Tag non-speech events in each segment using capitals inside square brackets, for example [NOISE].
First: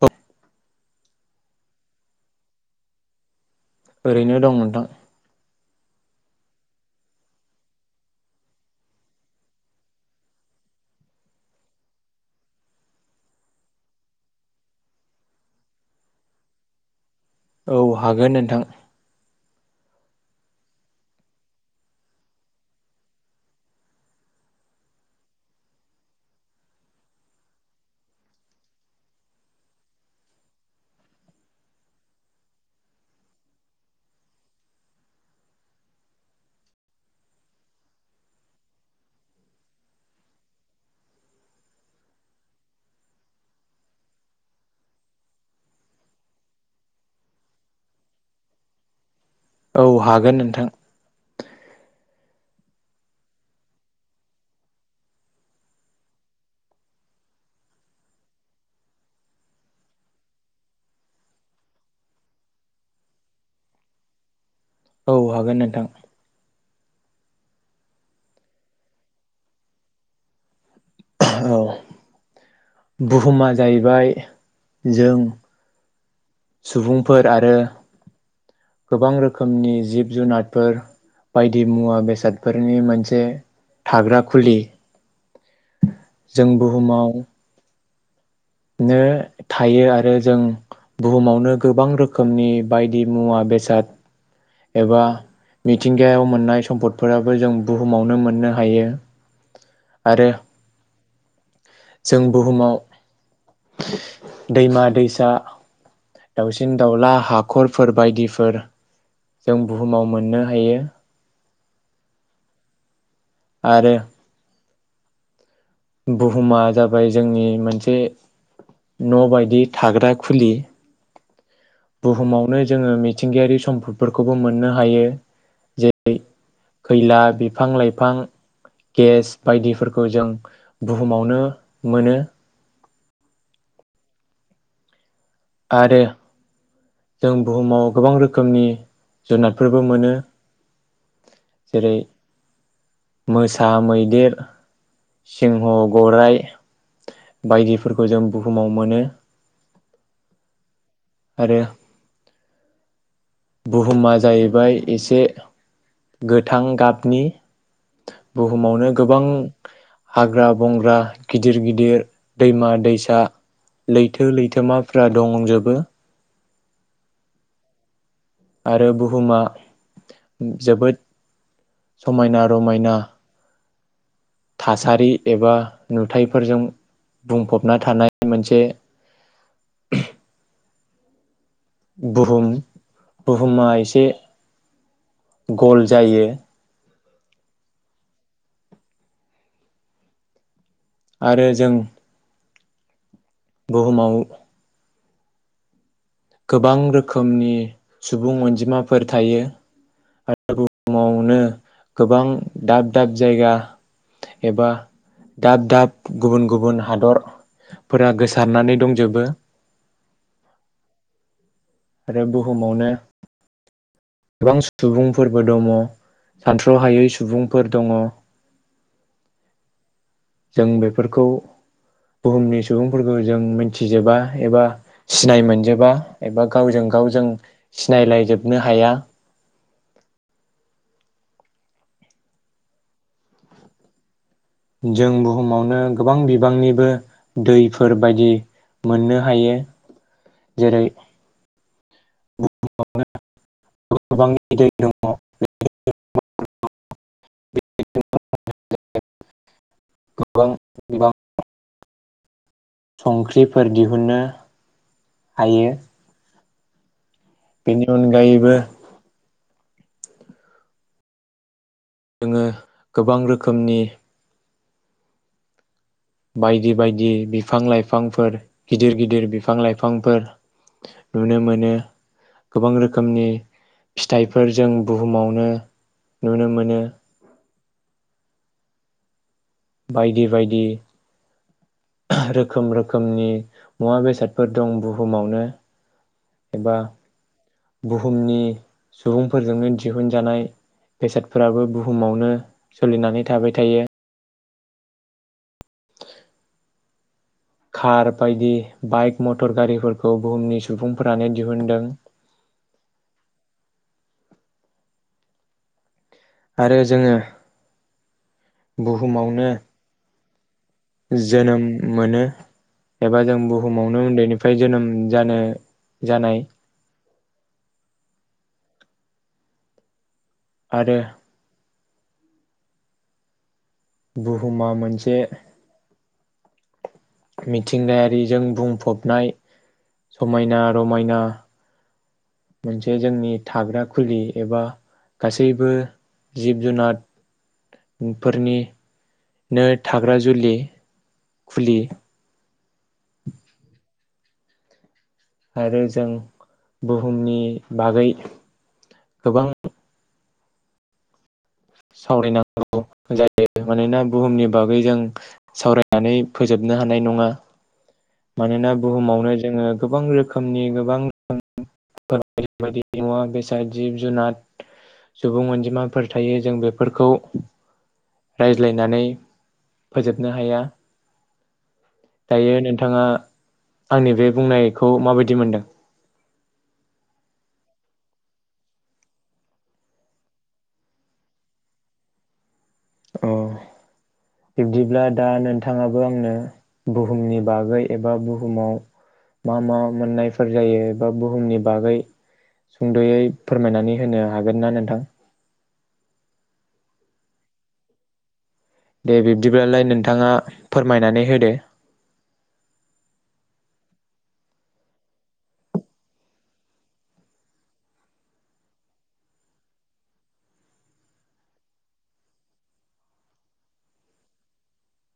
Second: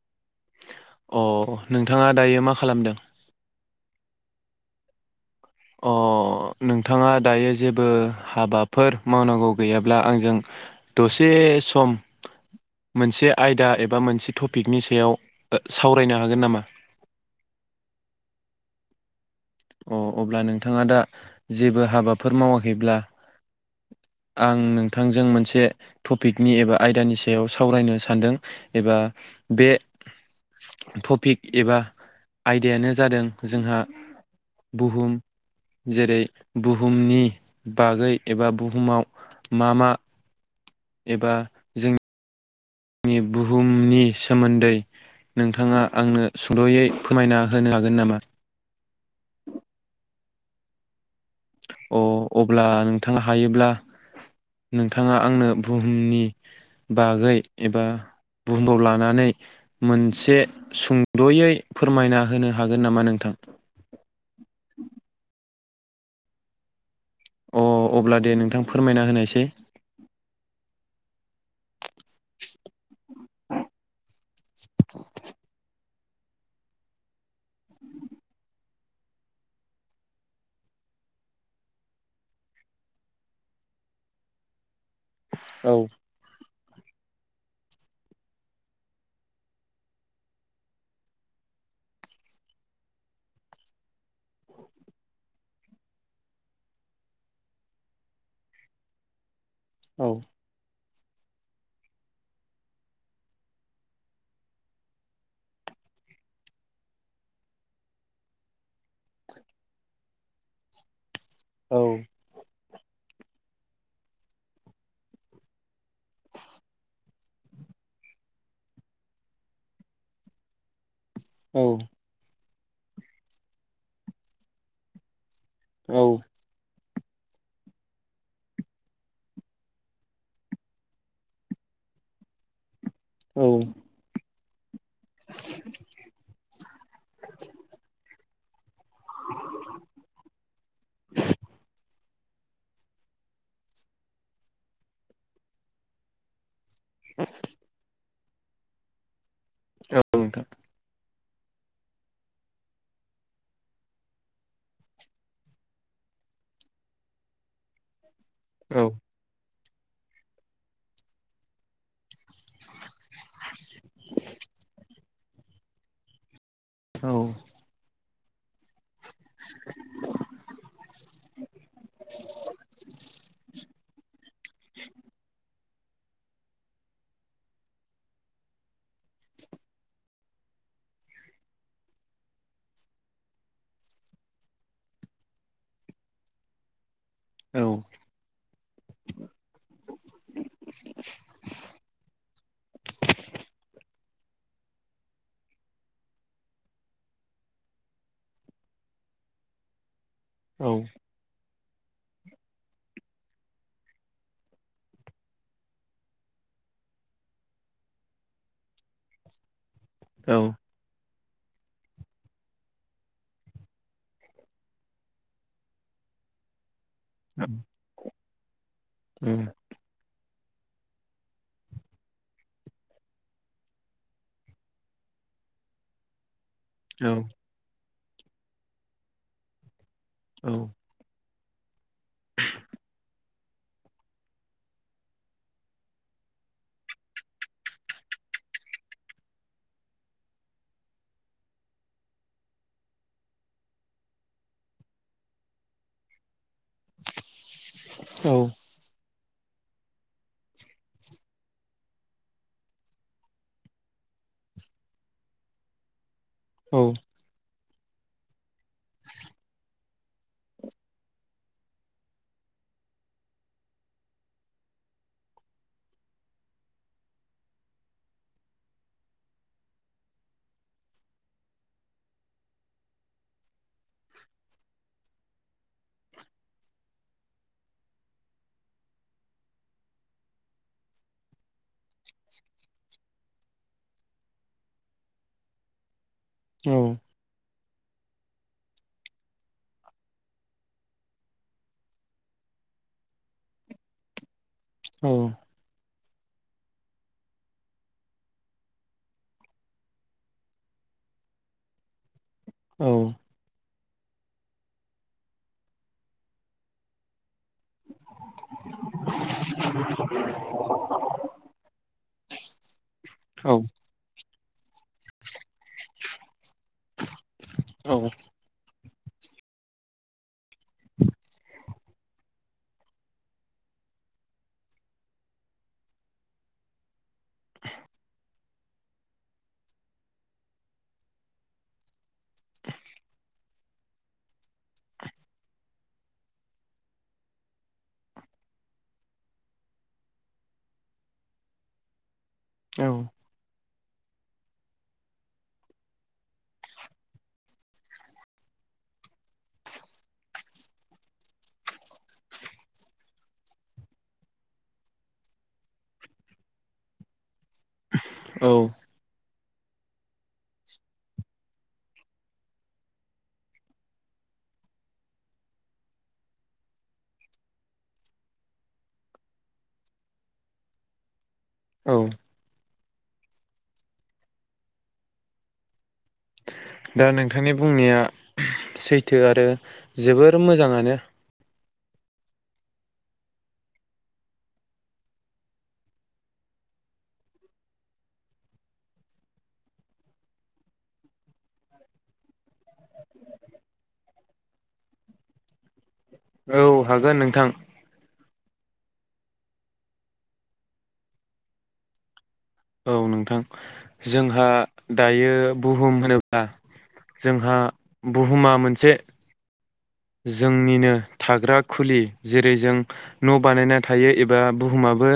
औ अ नोंथाङा दायो मा खालामदों ओरैनो दं नोंथां अ नोंथाङा दायो जेबो हाबाफोर मावनांगौ गैयाब्ला आंजों दसे सम मोनसे आयदा एबा मोनसे टपिकनि सायाव सावरायनो हागोन नामा औ हागोन नोंथां अ अब्ला नोंथाङा दा जेबो हाबाफोर मावाखैब्ला आं नोंथांजों मोनसे टपिकनि एबा आयदानि सायाव सावरायनो सानदों एबा बे टपिक एबा आयदायानो जादों जोंहा बुहुम जेरै बुहुमनि बागै एबा बुहुमाव मा मा एबा जों नि बुहुमनि सोमोन्दै नोंथाङा आंनो सुंद'यै फोरमायना होनो हागोन नामा औ हागोन नोंथां अ अब्ला नोंथाङा हायोब्ला नोंथाङा आंनो बुहुमनि बागै एबा बुहुमाव लानानै मोनसे सुंद'यै फोरमायना होनो हागोन नामा नोंथां औ हागोन नोंथां अ अब्ला दे नोंथां फोरमायना होनायसाय औ बुहुमा जाहैबाय जों सुबुंफोर आरो गोबां रोखोमनि जिब जुनारफोर बायदि मुवा बेसादफोरनि मोनसे थाग्रा खुलि औ जों बुहुमाव नो थायो आरो जों बुहुमावनो गोबां रोखोमनि बायदि मुवा बेसाद एबा मिथिंगायाव मोननाय सम्पदफोराबो जों बुहुमावनो मोननो हायो औ आरो जों बुहुमाव दैमा दैसा दाउसिन दाउला हाखरफोर बायदिफोर जों बुहुमाव मोननो हायो औ आरो बुहुमा जाबाय जोंनि मोनसे न' बायदि थाग्रा खुलि औ बुहुमावनो जोङो मिथिंगायारि सम्फदफोरखौबो मोननो हायो जे औ खैला बिफां लाइफां गेस बायदिफोरखौ जों बुहुमावनो मोनो औ आरो जों बुहुमाव गोबां रोखोम खोमनि जुनादफोरबो मोनो जेरै मोसा, मैदेर, सिंह, गराइ, बायदिफोरखौ जों बुहुमाव मोनो औ नोंथां आरो बुहुमा जाहैबाय एसे गोथां गाबनि औ बुहुमावनो गोबां हाग्रा बंग्रा गिदिर गिदिर दैमा दैसा लैथो लैथोमाफोरा दंजोबो औ आरो बु बुमा जोबोद समायना - रमायना थासारि एबा नुथाइफोरजों बुंफबना थानाय मोनसे बुहुम - बुहुमा एसे गल जायो औ आरो जों - बुहुमाव गोबां रोखोमनि सुबुं अनजिमाफोर थायो औ बुहुमावनो गोबां दाब - दाब जायगा एबा दाब - दाब गुबुन - गुबुन हादरफोरा गोसारनानै दंजोबो औ आरो बुहुमावनो गोबां सुबुंफोरबो दम हानथु थ्रहायै सुबुंफोर दङ ओम जों बेफोरखौ बुहुमनि सुबुंफोरखौ जों मोनथिजोबा एबा सिनाय मोनजोबा एबा गावजों औ गाव जों सिनायलायजोबनो हाया औ जों बुहुमावनो गोबां बिबांनिबो दैफोरबायदि मोननो हायो जेरै बुहुमावनो [UNINTELLIGIBLE] औ गोबां बिबांआव संख्रिफोर दिहुननो हायो औ बेनि अनगायैबो जोङो गोबां रोखोमनि बायदि - बायदि बिफां - लाइफांफोर गिदिर - गिदिर बिफां - लाइफांफोर नुनो मोनो गोबां रोखोमनि फिथाइफोर जों बुहुमावनो नुनो मोनो बायदि - बायदि रोखोम - रोखोमनि मुवा बेसादफोर दं बुहुमावनो औ एबा बुहुमनि सुबुंफोरजोंनो दिहुनजानाय बेसादफोराबो बुहुमावनो सोलिनानै थाबाय थायो ओ खार बायदि बाइक मटर गारिफोरखौ बुहुमनि सुबुंफोरानो दिहुनदों औ आरो जोङो बुहुमावनो उ [INAUDIBLE] जोनोम मोनो एबा जों औ बुहुमावनो उन्दैनि फाय जोनोम जानो जानाय औ आरो बुहुमा मोनसे मिथिंगायारिजों बुंफबनाय समायना रमायना मोनसे जोंनि थाग्रा खुलि एबा गासैबो जिब जुनादफोरनिनो थाग्रा जुलि औ आरो जों बुहुमनि बागै गोबां सावरायनांगौ जायो मानोना बुहुमनि बागै जों सावरायनानै फोजोबनो हानाय नङा औ मानोना बुहुमावनो जोङो गोबां रोखोमनि गोबां बायदि बायदि मुवा बेसाद जिब जुनाद सुबुं अनजिमाफोर थायो जों बे फोरखौ रायज्लायनानै फोजोबनो हाया औ दायो नोंथां थाङा आंनि बे बुंनायखौ माबायदि मोनदों? दा नोंथांनि बुंनाया सैथो आरो जोबोर मोजाङानो। अ बिब्दिब्ला दा नोंथाङाबो आंनो बुहुमनि बागै एबा बुहुमाव मा मा मोननायफोर जायो एबा बुहुमनि बागै सुंद'यै फोरमायनानै होनो हागोन ना नोंथां? औ हागोन नोंथां। दे बिब्दिब्लालाय नोंथाङा फोरमायनानै होदो। औ नोंथां जोंहा दायो बुहुम होनोब्ला जोंहा बुहुमा मोनसे जोंनिनो थाग्रा खुलि जेरै जों न' बानायना थायो एबा बुहुमाबो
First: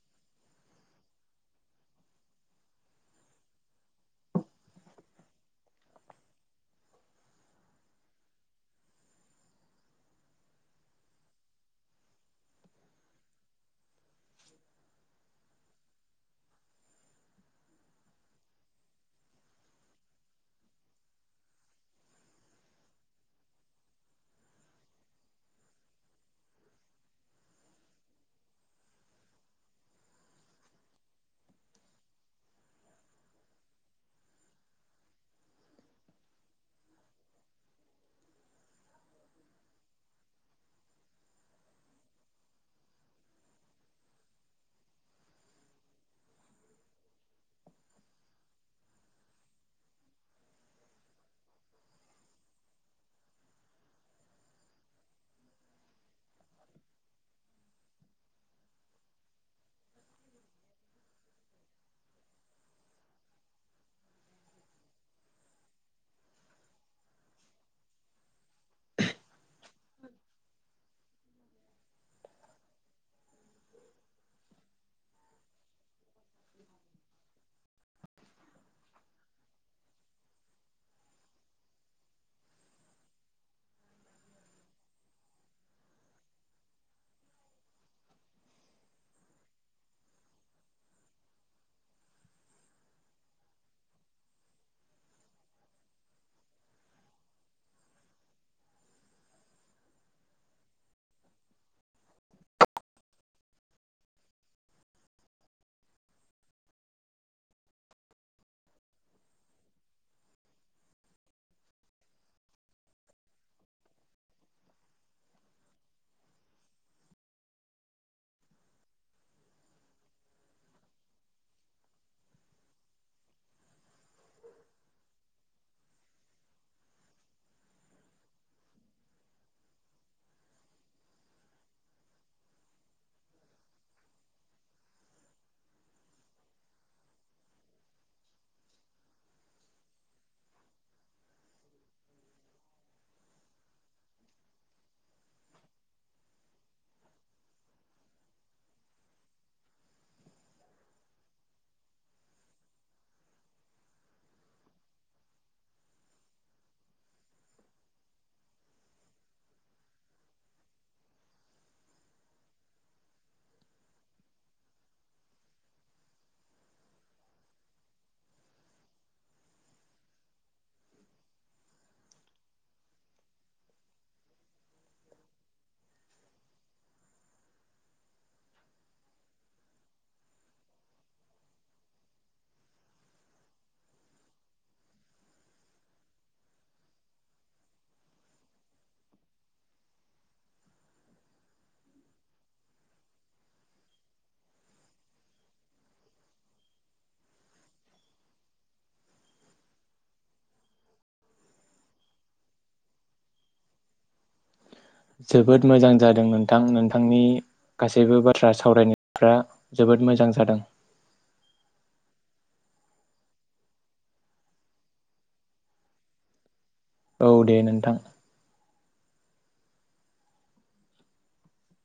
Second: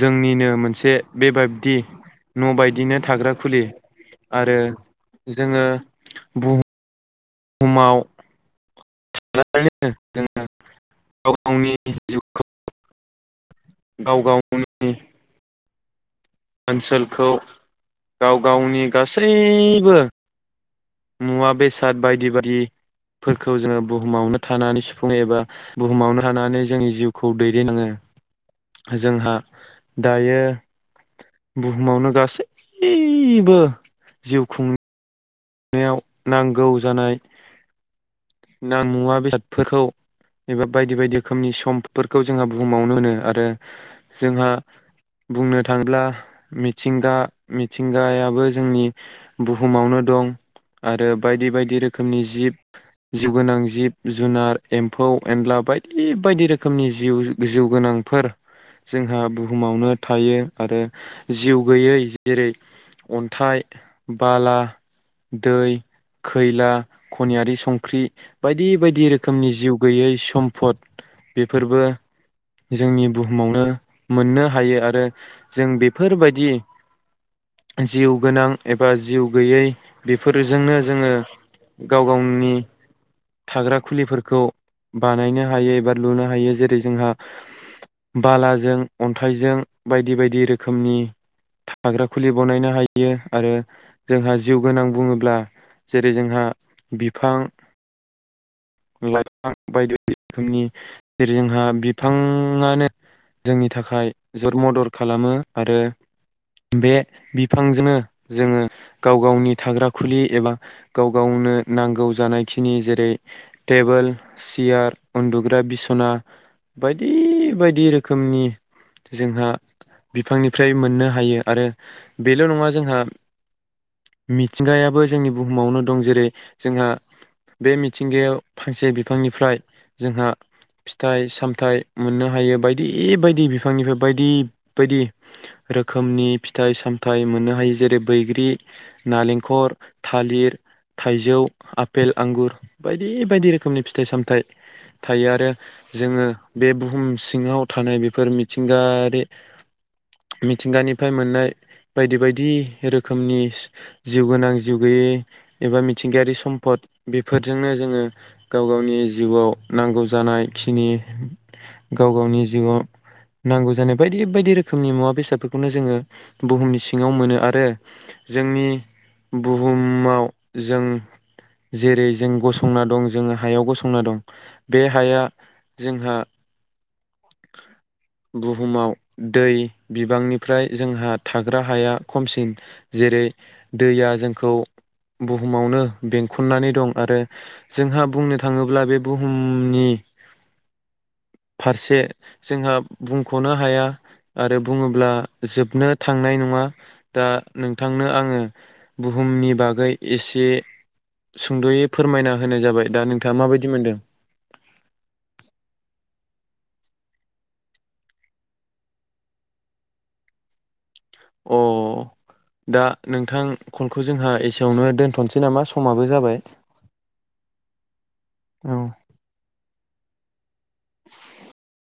जोंनिनो मोनसे बेबाबदि न' बायदिनो थाग्रा खुलि आरो जोङो बु हुमाव [UNINTELLIGIBLE] जोङो गाव गावनि जिउखौ [UNINTELLIGIBLE] गाव गावनि ओनसोलखौ गाव गावनि गासैबो मुवा बेसाद बायदि बायदिफोरखौ जोङो बुहुमावनो थानानै सुफुङो एबा बुहुमावनो थानानै जोंनि जिउखौ दैदेननाङो जोंहा दायो। बुहुमावनो गासैबो जिउ खुं नायाव नांगौ जानाय ना मुवा बेसादफोरखौ एबा बायदि बायदि रोखोमनि समपदफोरखौ जोंहा बुहुमावनो मोनो आरो जोंहा बुंनो थाङोब्ला मिथिंगा-मिथिंगायाबो जोंनि बुहुमावनो दं। आरो बायदि बायदि रोखोमनि जिब जिउ गोनां जिब जुनार एम्फौ एनला बायदि बायदि रोखोमनि जिउ जिउगोनांफोर जोंहा बुहुमावनो थायो आरो जिउ गैयै जेरै अन्थाइ बाला दै खैला खनियारि संख्रि बायदि बायदि रोखोमनि जिउ गैयै सम्फद बेफोरबो जोंनि बुहुमावनो मोननो हायो आरो जों बेफोरबायदि जिउ गोनां एबा जिउ गैयै बेफोरजोंनो जोङो गाव गावनि थाग्रा खुलिफोरखौ बानायनो हायो एबा लुनो हायो जेरै जोंहा बालाजों अन्थाइजों बायदि बायदि रोखोमनि थाग्रा खुलि बनायनो हायो आरो जोंहा जिउ गोनां बुङोब्ला जेरै जोंहा बिफां लाइफां बायदि रोखोमनि जेरै जोंहा बिफाङानो जोंनि थाखाय जर मदर खालामो आरो बे बिफांजोनो जोङो गाव गावनि थाग्रा खुलि एबा गाव गावनो नांगौ जानायखिनि जेरै टेबोल सियार उन्दुग्रा बिसना बायदि बायदि रोखोमनि जोंहा बिफांनिफ्राय मोननो हायो आरो बेल' नङा जोंहा मिथिंगायाबो जोंनि बुहुमावनो दं जेरै जोंहा बे मिथिंगायाव फांसे बिफांनिफ्राय जोंहा फिथाइ सामथाइ मोननो हायो बायदि बायदि बिफांनिफ्राय बायदि बायदि रोखोमनि फिथाइ सामथाइ मोननो हायो जेरै बैग्रि नालेंखर थालिर थाइजौ आफेल आंगुर बायदि बायदि रोखोमनि फिथाइ सामथाइ थायो आरो जोङो बे बुहुम सिङाव थानाय बेफोर मिथिंगायारि मिथिंगानिफ्राय मोननाय बायदि बायदि रोखोमनि जिउ गोनां जिउ गैयि एबा मिथिंगायारि सम्फद बेफोरजोंनो जोङो गाव गावनि जिउआव नांगौ जानाय खिनि गाव गावनि जिउआव नांगौ जानाय बायदि बायदि रोखोमनि मुवा बेसादफोरखौनो जोङो बुहुमनि सिङाव मोनो आरो जोंनि बुहुमाव जों जेरै जों गसंना दं जों हायाव गसंना दं बे हाया जोंहा बुहुमाव दै बिबांनिफ्राय जोंहा थाग्रा हाया खमसिन जेरै दैया जोंखौ बुहुमावनो बेंखननानै दं आरो जोंहा बुंनो थाङोब्ला बे बुहुमनि फारसे जोंहा बुंख'नो हाया आरो बुङोब्ला जोबनो थांनाय नङा दा नोंथांनो आङो बुहुमनि बागै एसे सुंद'यै फोरमायना होनाय जाबाय दा नोंथाङा माबायदि मोनदों? जोबोद मोजां जादों नोंथां नोंथांनि गासैबो बाथ्रा सावरायनायफ्रा जोबोद मोजां जादों। अ दा नोंथां कलखौ जोंहा एसेयावनो दोनथ'नोसै नामा समाबो जाबाय। औ दे नोंथां। औ